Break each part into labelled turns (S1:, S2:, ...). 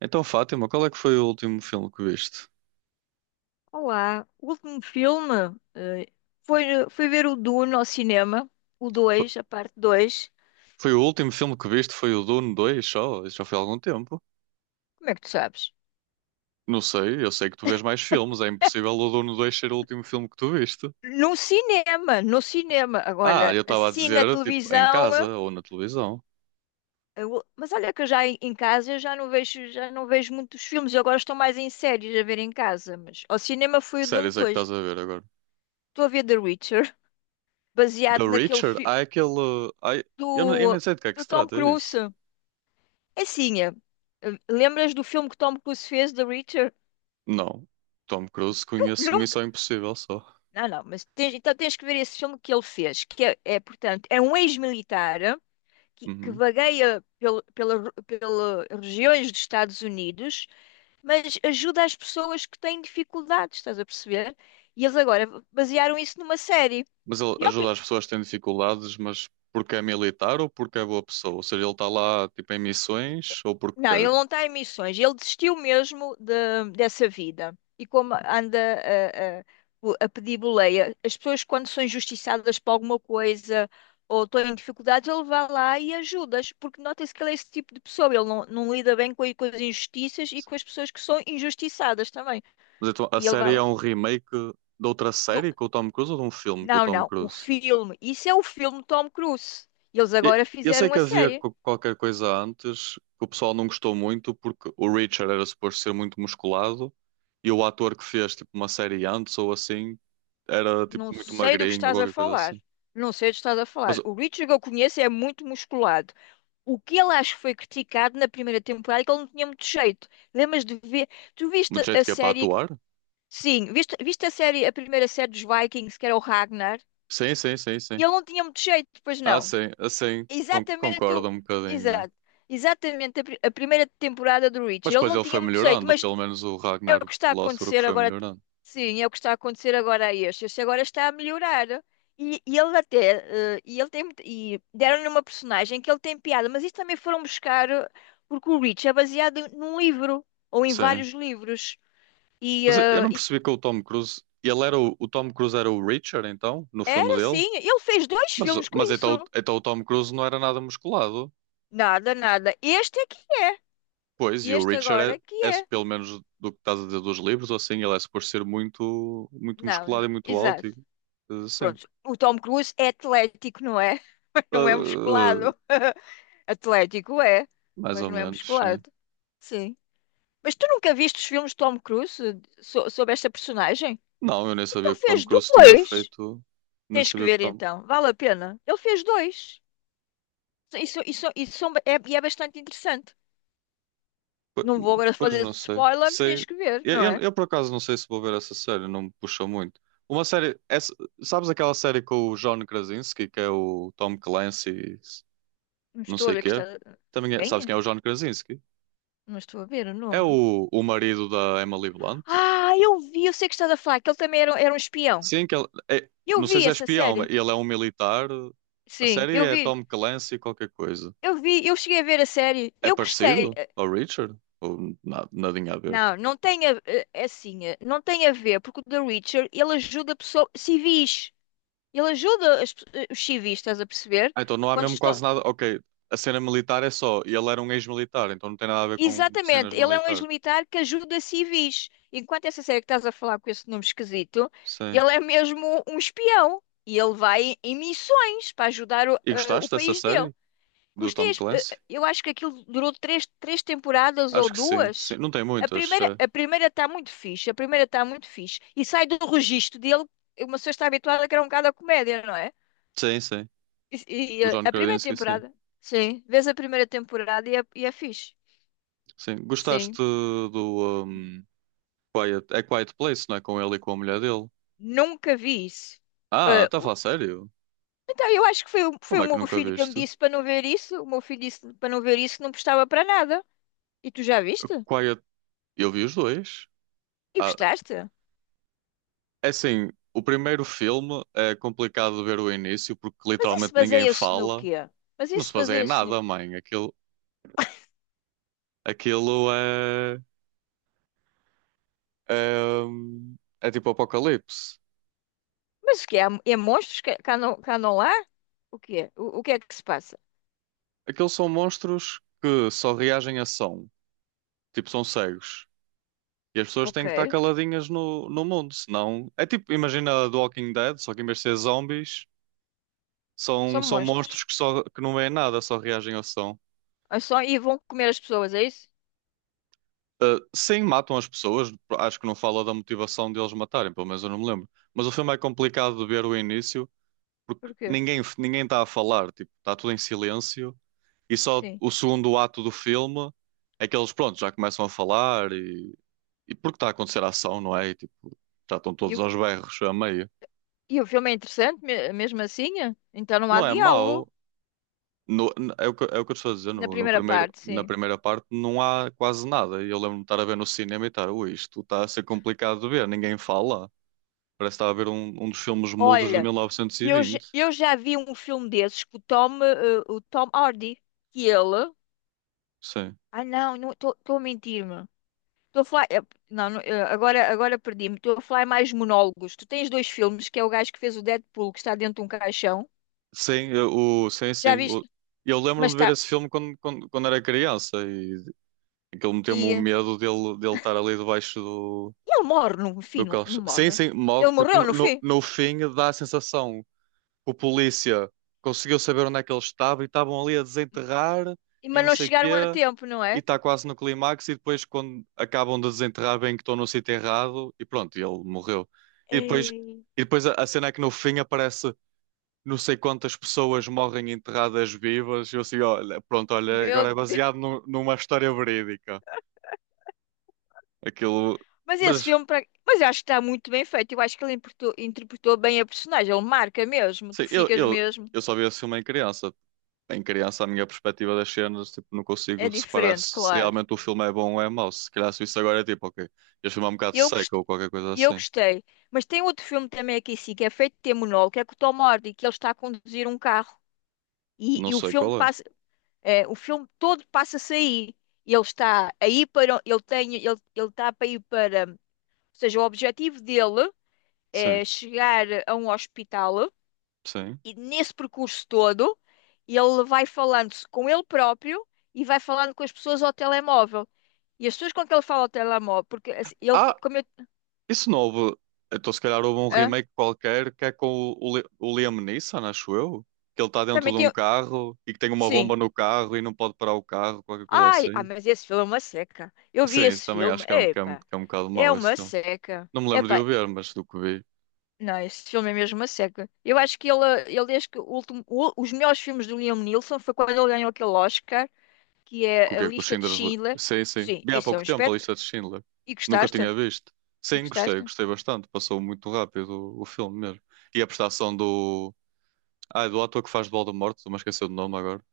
S1: Então, Fátima, qual é que foi o último filme que viste?
S2: Olá, o último filme eh, foi, fui ver o Dune ao cinema, o
S1: F-
S2: 2, a parte 2.
S1: Foi o último filme que viste? Foi o Dune 2 só? Isso já foi há algum tempo.
S2: Como é que tu sabes?
S1: Não sei, eu sei que tu vês mais filmes. É impossível o Dune 2 ser o último filme que tu viste.
S2: No cinema, no cinema.
S1: Ah,
S2: Agora,
S1: eu estava a
S2: assim na
S1: dizer, tipo, em
S2: televisão.
S1: casa ou na televisão.
S2: Mas olha que eu já em casa eu já não vejo muitos filmes. Eu agora estou mais em séries a ver em casa. Mas ao cinema foi
S1: Que
S2: o Dune
S1: séries é que
S2: dois.
S1: estás a ver agora?
S2: Estou a ver The Witcher,
S1: The
S2: baseado naquele
S1: Reacher?
S2: filme
S1: Há aquele. Há... Não, eu
S2: do,
S1: nem sei de que é que
S2: do
S1: se
S2: Tom
S1: trata, é isso?
S2: Cruise. É assim, lembras do filme que Tom Cruise fez, The Witcher?
S1: Não. Tom Cruise conheço
S2: Nunca.
S1: Missão Impossível só.
S2: Não, não, mas então tens que ver esse filme que ele fez, que é, portanto, é um ex-militar que
S1: Uhum.
S2: vagueia pela regiões dos Estados Unidos, mas ajuda as pessoas que têm dificuldades, estás a perceber? E eles agora basearam isso numa série.
S1: Mas ele
S2: E
S1: ajuda as pessoas que têm dificuldades, mas porque é militar ou porque é boa pessoa? Ou seja, ele está lá tipo em missões ou porque
S2: Não, ele
S1: quer.
S2: não está em missões. Ele desistiu mesmo dessa vida. E como anda a pedir boleia, as pessoas quando são injustiçadas por alguma coisa ou estão em dificuldades, ele vai lá e ajuda-as, porque nota-se que ele é esse tipo de pessoa. Ele não, não lida bem com as injustiças e com as pessoas que são injustiçadas também.
S1: Mas então a
S2: E ele vai
S1: série é
S2: lá.
S1: um remake de outra
S2: Do-
S1: série com o Tom Cruise ou de um filme com o
S2: Não,
S1: Tom
S2: não, o
S1: Cruise?
S2: filme. Isso é o filme Tom Cruise. Eles agora
S1: Eu sei
S2: fizeram
S1: que
S2: a
S1: havia
S2: série.
S1: qualquer coisa antes que o pessoal não gostou muito porque o Richard era suposto ser muito musculado e o ator que fez tipo uma série antes ou assim era tipo
S2: Não
S1: muito
S2: sei do que
S1: magrinho ou
S2: estás a
S1: qualquer coisa
S2: falar.
S1: assim.
S2: Não sei do que estás a
S1: Mas
S2: falar.
S1: o
S2: O Richard que eu conheço é muito musculado. O que ele acho que foi criticado na primeira temporada é que ele não tinha muito jeito. Lembras de ver? Tu
S1: do
S2: viste a
S1: jeito que é para
S2: série?
S1: atuar?
S2: Sim, viste, viste a série, a primeira série dos Vikings, que era o Ragnar,
S1: Sim, sim, sim,
S2: e
S1: sim.
S2: ele não tinha muito jeito, pois
S1: Ah,
S2: não.
S1: sim, assim
S2: Exatamente, o-
S1: concordo um bocadinho.
S2: Exato.
S1: É.
S2: Exatamente a primeira temporada do Richard.
S1: Mas
S2: Ele
S1: depois
S2: não
S1: ele
S2: tinha
S1: foi
S2: muito jeito,
S1: melhorando,
S2: mas
S1: pelo menos o
S2: é
S1: Ragnar
S2: o que está a
S1: Lothbrok
S2: acontecer
S1: foi
S2: agora.
S1: melhorando.
S2: Sim, é o que está a acontecer agora a este. Este agora está a melhorar. E ele até, e ele tem, e deram-lhe uma personagem que ele tem piada, mas isto também foram buscar, porque o Rich é baseado num livro, ou em
S1: Sim.
S2: vários livros. E,
S1: Mas eu
S2: eh,
S1: não
S2: e
S1: percebi que o Tom Cruise. Ele era o Tom Cruise era o Richard, então, no filme
S2: era
S1: dele.
S2: assim, ele fez dois filmes com
S1: Mas então,
S2: isso.
S1: então o Tom Cruise não era nada musculado.
S2: Nada, nada. Este é que é.
S1: Pois, e o
S2: Este
S1: Richard
S2: agora é que
S1: é, é,
S2: é.
S1: pelo menos do que estás a dizer dos livros, ou assim, ele é por ser muito, muito
S2: Não,
S1: musculado e
S2: não,
S1: muito alto.
S2: exato.
S1: E, sim.
S2: Pronto, o Tom Cruise é atlético, não é?
S1: Eh,
S2: Não é
S1: eh,
S2: musculado. Atlético é,
S1: mais
S2: mas
S1: ou
S2: não é
S1: menos, sim.
S2: musculado. Sim. Mas tu nunca viste os filmes de Tom Cruise sobre esta personagem?
S1: Não, eu nem sabia
S2: Então
S1: que o Tom
S2: fez
S1: Cruise tinha
S2: dois.
S1: feito. Nem
S2: Tens que
S1: sabia que o
S2: ver
S1: Tom.
S2: então, vale a pena. Ele fez dois. Isso é bastante interessante.
S1: Po-
S2: Não vou agora
S1: Pois
S2: fazer
S1: não sei.
S2: spoiler,
S1: Sei.
S2: tens que ver,
S1: Eu,
S2: não
S1: eu,
S2: é?
S1: eu, por acaso não sei se vou ver essa série, não me puxa muito. Uma série. Essa, sabes aquela série com o John Krasinski, que é o Tom Clancy,
S2: Não
S1: não
S2: estou a
S1: sei o
S2: ver que
S1: quê?
S2: está. Quem
S1: Sabes
S2: é?
S1: quem é o John Krasinski?
S2: Não estou a ver o
S1: É
S2: nome.
S1: o marido da Emily Blunt?
S2: Ah, eu vi, eu sei que estás a falar, que ele também era um espião.
S1: Sim, que ele. É,
S2: Eu
S1: não sei
S2: vi
S1: se é
S2: essa
S1: espião, mas
S2: série.
S1: ele é um militar. A
S2: Sim,
S1: série
S2: eu
S1: é
S2: vi.
S1: Tom Clancy, qualquer coisa.
S2: Eu vi, eu cheguei a ver a série.
S1: É
S2: Eu gostei.
S1: parecido ao Richard? Ou nadinha a ver?
S2: Não, não tem é assim, não tem a ver, porque o The Witcher, ele ajuda pessoas civis. Ele ajuda os civis, estás a perceber?
S1: Ah, então não há
S2: Quando
S1: mesmo
S2: estão...
S1: quase nada. Ok, a cena militar é só. E ele era um ex-militar, então não tem nada a ver com cenas
S2: Exatamente, ele é um
S1: militares.
S2: ex-militar que ajuda civis. Enquanto essa série que estás a falar com esse nome esquisito,
S1: Sim.
S2: ele é mesmo um espião. E ele vai em missões para ajudar
S1: E
S2: o
S1: gostaste dessa
S2: país dele.
S1: série? Do
S2: Gostei,
S1: Tom Clancy?
S2: eu acho que aquilo durou três temporadas ou
S1: Acho que sim, sim.
S2: duas.
S1: Não tem muitas. Eh.
S2: A primeira está muito fixe, a primeira está muito fixe. E sai do registro dele, uma pessoa está habituada que era um bocado a comédia, não é?
S1: Sim, sim.
S2: E, e
S1: O
S2: a
S1: John
S2: primeira
S1: Krasinski, sim.
S2: temporada, sim, vês a primeira temporada e é fixe.
S1: Sim. Gostaste
S2: Sim,
S1: do um, Quiet... É Quiet Place, não é? Com ele e com a mulher dele.
S2: nunca vi isso.
S1: Ah,
S2: Ah,
S1: está a
S2: o-
S1: falar sério?
S2: então, eu acho que foi, foi
S1: Como
S2: o
S1: é que
S2: meu
S1: nunca
S2: filho que me
S1: viste?
S2: disse para não ver isso. O meu filho disse para não ver isso, que não prestava para nada. E tu já viste?
S1: Quiet. Eu vi os dois.
S2: E
S1: Ah,
S2: gostaste?
S1: é assim, o primeiro filme é complicado de ver o início porque
S2: Mas isso
S1: literalmente ninguém
S2: baseia-se no
S1: fala.
S2: quê? Mas
S1: Não se
S2: isso
S1: baseia em
S2: baseia-se no
S1: nada,
S2: quê?
S1: mãe. Aquilo, aquilo é, é, é tipo apocalipse.
S2: Mas o quê? Há, é monstros cá não há? O quê? O que é que se passa?
S1: Aqueles são monstros que só reagem a som. Tipo, são cegos. E as pessoas
S2: Ok,
S1: têm que estar caladinhas no mundo, senão... É tipo, imagina The Walking Dead, só que em vez de ser zombies, são,
S2: são
S1: são
S2: monstros.
S1: monstros que, só, que não veem nada, só reagem a som.
S2: Ah, e vão comer as pessoas, é isso?
S1: Ah, sim, matam as pessoas. Acho que não fala da motivação deles matarem, pelo menos eu não me lembro. Mas o filme é complicado de ver o início porque
S2: Porquê?
S1: ninguém está a falar, tipo, está tudo em silêncio e só
S2: Sim.
S1: o segundo ato do filme é que eles, pronto, já começam a falar e porque está a acontecer a ação, não é? E, tipo, já estão
S2: E,
S1: todos
S2: o
S1: aos berros a meio.
S2: e o filme é interessante, mesmo assim? É? Então não há
S1: Não é
S2: diálogo
S1: mau. No, n- É o que, é o que eu estou a dizer,
S2: na
S1: no
S2: primeira
S1: primeiro,
S2: parte,
S1: na
S2: sim.
S1: primeira parte não há quase nada. E eu lembro-me de estar a ver no cinema e estar, ui, isto está a ser complicado de ver, ninguém fala. Parece que está a ver um, um dos filmes mudos de
S2: Olha,
S1: mil novecentos e vinte
S2: eu já vi um filme desses com o Tom, o Tom Hardy, que ele...
S1: Sim.
S2: Ah, não, estou a mentir-me. Estou a falar. Não, não, agora, agora perdi-me. Estou a falar mais monólogos. Tu tens dois filmes, que é o gajo que fez o Deadpool, que está dentro de um caixão.
S1: Sim, eu- sim,
S2: Já
S1: sim.
S2: viste?
S1: Eu lembro-me
S2: Mas
S1: de ver
S2: está.
S1: esse filme quando, quando, quando era criança e aquilo meteu-me
S2: E,
S1: o
S2: eh,
S1: medo dele, dele estar ali debaixo do,
S2: Ele morre no fim,
S1: do
S2: não, não
S1: colchão. Sim,
S2: morre.
S1: sim, morre
S2: Ele
S1: porque
S2: morreu no fim.
S1: no fim dá a sensação que o polícia conseguiu saber onde é que ele estava e estavam ali a desenterrar e
S2: Mas
S1: não
S2: não
S1: sei o
S2: chegaram a
S1: quê
S2: tempo, não
S1: e
S2: é?
S1: está quase no clímax e depois quando acabam de desenterrar bem que estão no sítio errado e pronto, e ele morreu. E depois,
S2: Ei,
S1: e depois a cena é que no fim aparece não sei quantas pessoas morrem enterradas vivas. Eu assim, olha, pronto, olha,
S2: meu
S1: agora é baseado
S2: Deus.
S1: numa história verídica. Aquilo.
S2: Mas esse
S1: Mas,
S2: filme. Mas eu acho que está muito bem feito. Eu acho que ele interpretou, interpretou bem a personagem. Ele marca mesmo. Tu
S1: sim,
S2: ficas mesmo.
S1: eu só vi esse filme em criança. Em criança, a minha perspectiva das cenas, tipo, não
S2: É
S1: consigo separar
S2: diferente,
S1: se, se
S2: claro.
S1: realmente o filme é bom ou é mau. Se calhar se isso agora é tipo, ok, este filme é um bocado
S2: Eu
S1: seco
S2: gostei.
S1: ou qualquer coisa
S2: E eu
S1: assim.
S2: gostei. Mas tem outro filme também aqui, sim, que é feito de ter monólogo, que é com o Tom Hardy, que ele está a conduzir um carro. E,
S1: Não
S2: e o
S1: sei
S2: filme
S1: qual é.
S2: passa, o filme todo passa-se aí. E ele está aí para, ele tem, ele está para ir para, ou seja, o objetivo dele
S1: Sim,
S2: é chegar a um hospital
S1: sim.
S2: e nesse percurso todo ele vai falando-se com ele próprio e vai falando com as pessoas ao telemóvel. E as pessoas com que ele fala ao telemóvel, porque assim,
S1: Ah,
S2: como eu,
S1: isso novo, então se calhar houve um
S2: hã?
S1: remake qualquer que é com o Liam Neeson, acho eu, que ele está dentro
S2: Também
S1: de um
S2: tem,
S1: carro e que tem uma
S2: sim.
S1: bomba no carro e não pode parar o carro, qualquer coisa
S2: Ai, ah,
S1: assim.
S2: mas esse filme é uma seca. Eu vi
S1: Sim, isso
S2: esse
S1: também
S2: filme,
S1: acho que é um, que é um,
S2: epá,
S1: que é um bocado
S2: é
S1: mau esse
S2: uma
S1: filme.
S2: seca.
S1: Não me lembro de
S2: Epá,
S1: o ver, mas do que vi,
S2: não, esse filme é mesmo uma seca. Eu acho que ele acho que o último, os melhores filmes do Liam Neeson foi quando ele ganhou aquele Oscar, que
S1: com o
S2: é A
S1: que é que o
S2: Lista de
S1: Schindler.
S2: Schindler.
S1: Sim, sim.
S2: Sim,
S1: Vi há
S2: isso é um
S1: pouco tempo a
S2: espetáculo.
S1: lista de Schindler.
S2: E
S1: Nunca
S2: gostaste?
S1: tinha visto.
S2: E
S1: Sim, gostei,
S2: gostaste?
S1: gostei bastante. Passou muito rápido o filme mesmo. E a prestação do. Ah, do ator que faz de Voldemort, estou-me a esquecer do nome agora.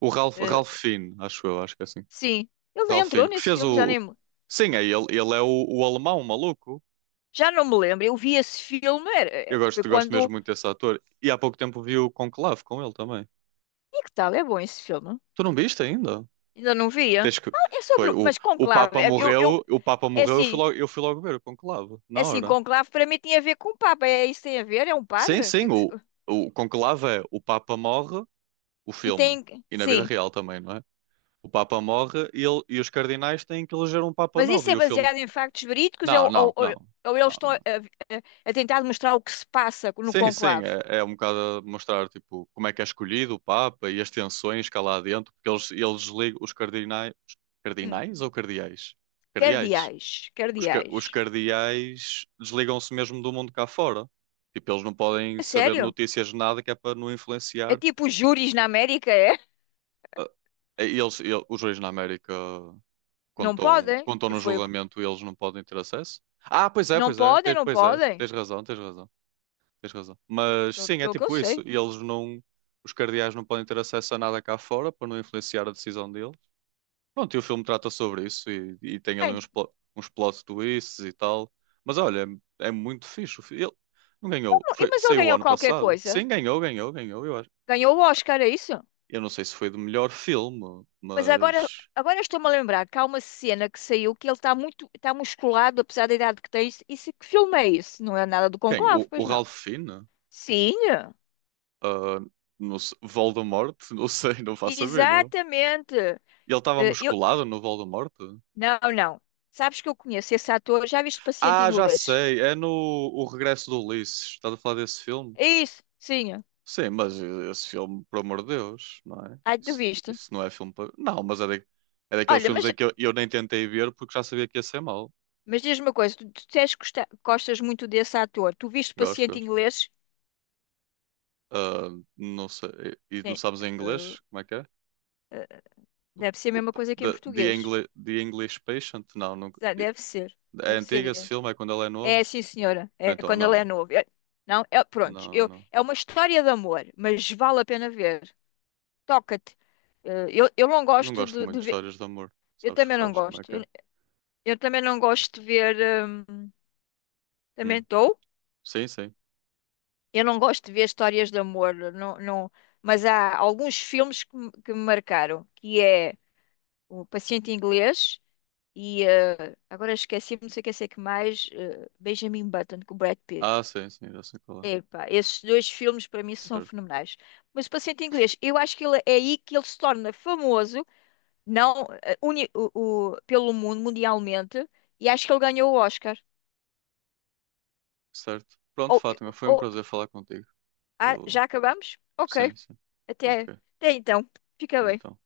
S1: O Ralph,
S2: Eh,
S1: Ralph Fiennes, acho eu, acho que é assim.
S2: sim, ele entrou
S1: Ralfine, que
S2: nesse
S1: fez
S2: filme,
S1: o. Sim, é ele. Ele é o alemão, o maluco.
S2: já não me lembro. Eu vi esse filme,
S1: Eu
S2: foi
S1: gosto, gosto mesmo
S2: quando.
S1: muito desse ator. E há pouco tempo vi o Conclave com ele também.
S2: E que tal? É bom esse filme?
S1: Tu não viste ainda?
S2: Ainda não via.
S1: Tens que.
S2: Ah, é sobre.
S1: Foi,
S2: Mas Conclave, eu,
S1: O Papa
S2: é
S1: morreu,
S2: assim,
S1: eu fui logo ver o Conclave,
S2: é
S1: na
S2: assim,
S1: hora.
S2: conclave para mim tinha a ver com Papa. É isso que tem a ver? É um
S1: Sim,
S2: padre? O que
S1: sim,
S2: é que
S1: o Conclave é o Papa morre, o
S2: e
S1: filme.
S2: tem.
S1: E na vida
S2: Sim.
S1: real também, não é? O Papa morre e, ele, e os cardinais têm que eleger um Papa
S2: Mas
S1: novo.
S2: isso
S1: E
S2: é
S1: o filme.
S2: baseado em factos verídicos
S1: Não,
S2: ou, ou,
S1: não,
S2: ou,
S1: não.
S2: ou eles
S1: Não,
S2: estão
S1: não.
S2: a tentar mostrar o que se passa no
S1: Sim, sim,
S2: conclave?
S1: é, é um bocado a mostrar tipo, como é que é escolhido o Papa e as tensões que há lá dentro, porque eles ligam os cardinais,
S2: Hum.
S1: cardinais ou cardeais? Cardeais.
S2: Cardeais.
S1: Os, os
S2: Cardeais.
S1: cardeais desligam-se mesmo do mundo cá fora. Tipo, eles não podem
S2: É
S1: saber de
S2: sério?
S1: notícias de nada que é para não
S2: É
S1: influenciar.
S2: tipo os júris na América, é?
S1: Ah, eles, os reis na América,
S2: Não podem.
S1: quando estão no
S2: Foi...
S1: julgamento, eles não podem ter acesso? Ah, pois é,
S2: Não
S1: pois é,
S2: podem, não
S1: pois é,
S2: podem.
S1: tens razão, tens razão. Tens razão. Mas
S2: Pelo
S1: sim, é
S2: pelo que eu
S1: tipo isso.
S2: sei.
S1: E eles não. Os cardeais não podem ter acesso a nada cá fora para não influenciar a decisão deles. Pronto, e o filme trata sobre isso e tem ali
S2: Ai, não-
S1: uns, uns plot twists e tal. Mas olha, é muito fixe. Ele não ganhou.
S2: e-
S1: Foi,
S2: Mas ele
S1: saiu o
S2: ganhou
S1: ano
S2: qualquer
S1: passado.
S2: coisa.
S1: Sim, ganhou, ganhou, ganhou, eu acho.
S2: Ganhou o Oscar, é isso?
S1: Eu não sei se foi do melhor filme,
S2: Mas agora,
S1: mas.
S2: agora estou-me a lembrar que há uma cena que saiu que ele está muito, está musculado, apesar da idade que tem. Isso que filme é isso? Não é nada do
S1: Quem?
S2: Conclave,
S1: O
S2: pois não?
S1: Ralph Fiennes?
S2: Sim,
S1: Ah, não sei, Voldemort? Não sei, não faço a ver, não.
S2: exatamente.
S1: Ele estava
S2: Eh, Eu,
S1: musculado no Voldemort?
S2: não, não. Sabes que eu conheço esse ator, já viste Paciente
S1: Ah, já
S2: Inglês?
S1: sei. É no O Regresso do Ulisses. Estás a falar desse filme?
S2: É isso, sim.
S1: Sim, mas esse filme, por amor de Deus, não é?
S2: Ai, tu
S1: Isso,
S2: viste.
S1: isso não é filme para. Não, mas é, é daqueles
S2: Olha,
S1: filmes em que eu nem tentei ver porque já sabia que ia ser mau.
S2: mas diz-me uma coisa, tu disseste que gostas muito desse ator. Tu viste
S1: Gosto,
S2: Paciente
S1: gosto.
S2: Inglês?
S1: Ah, não sei. E não
S2: Sim.
S1: sabes em
S2: Eh,
S1: inglês? Como é que é?
S2: eh, Deve ser a
S1: O
S2: mesma
S1: p-
S2: coisa que em
S1: the, the,
S2: português.
S1: Engli- The English Patient? Não, não.
S2: Deve ser,
S1: É
S2: deve
S1: antigo esse
S2: ser
S1: filme? É quando ele é novo?
S2: É, sim, senhora. É
S1: Então,
S2: quando ele é
S1: não.
S2: novo. É- não, É, pronto.
S1: Não,
S2: Eu,
S1: não.
S2: é uma história de amor, mas vale a pena ver. Toca-te. Eu não
S1: Não
S2: gosto
S1: gosto muito
S2: de
S1: de
S2: ver.
S1: histórias de amor.
S2: Eu
S1: Sabes,
S2: também não
S1: sabes como é
S2: gosto.
S1: que é?
S2: Eu também não gosto de ver. hum, Também
S1: Hum.
S2: estou.
S1: Sim, sim.
S2: Eu não gosto de ver histórias de amor. Não, não, mas há alguns filmes que me marcaram, que é O Paciente Inglês e agora esqueci-me, não sei o que sei que mais, Benjamin Button com o Brad Pitt.
S1: Ah, sim, sim, já sei qual é.
S2: Epá, esses dois filmes para mim são
S1: Certo,
S2: fenomenais. Mas o Paciente Inglês, eu acho que ele, é aí que ele se torna famoso, não eh, uni- o- pelo mundo, mundialmente, e acho que ele ganhou o Oscar.
S1: certo. Pronto,
S2: Ou,
S1: Fátima, foi um
S2: ou-
S1: prazer falar contigo. Eu,
S2: Já acabamos? Ok,
S1: sim, sim.
S2: até,
S1: Ok,
S2: até então. Fica bem.
S1: então.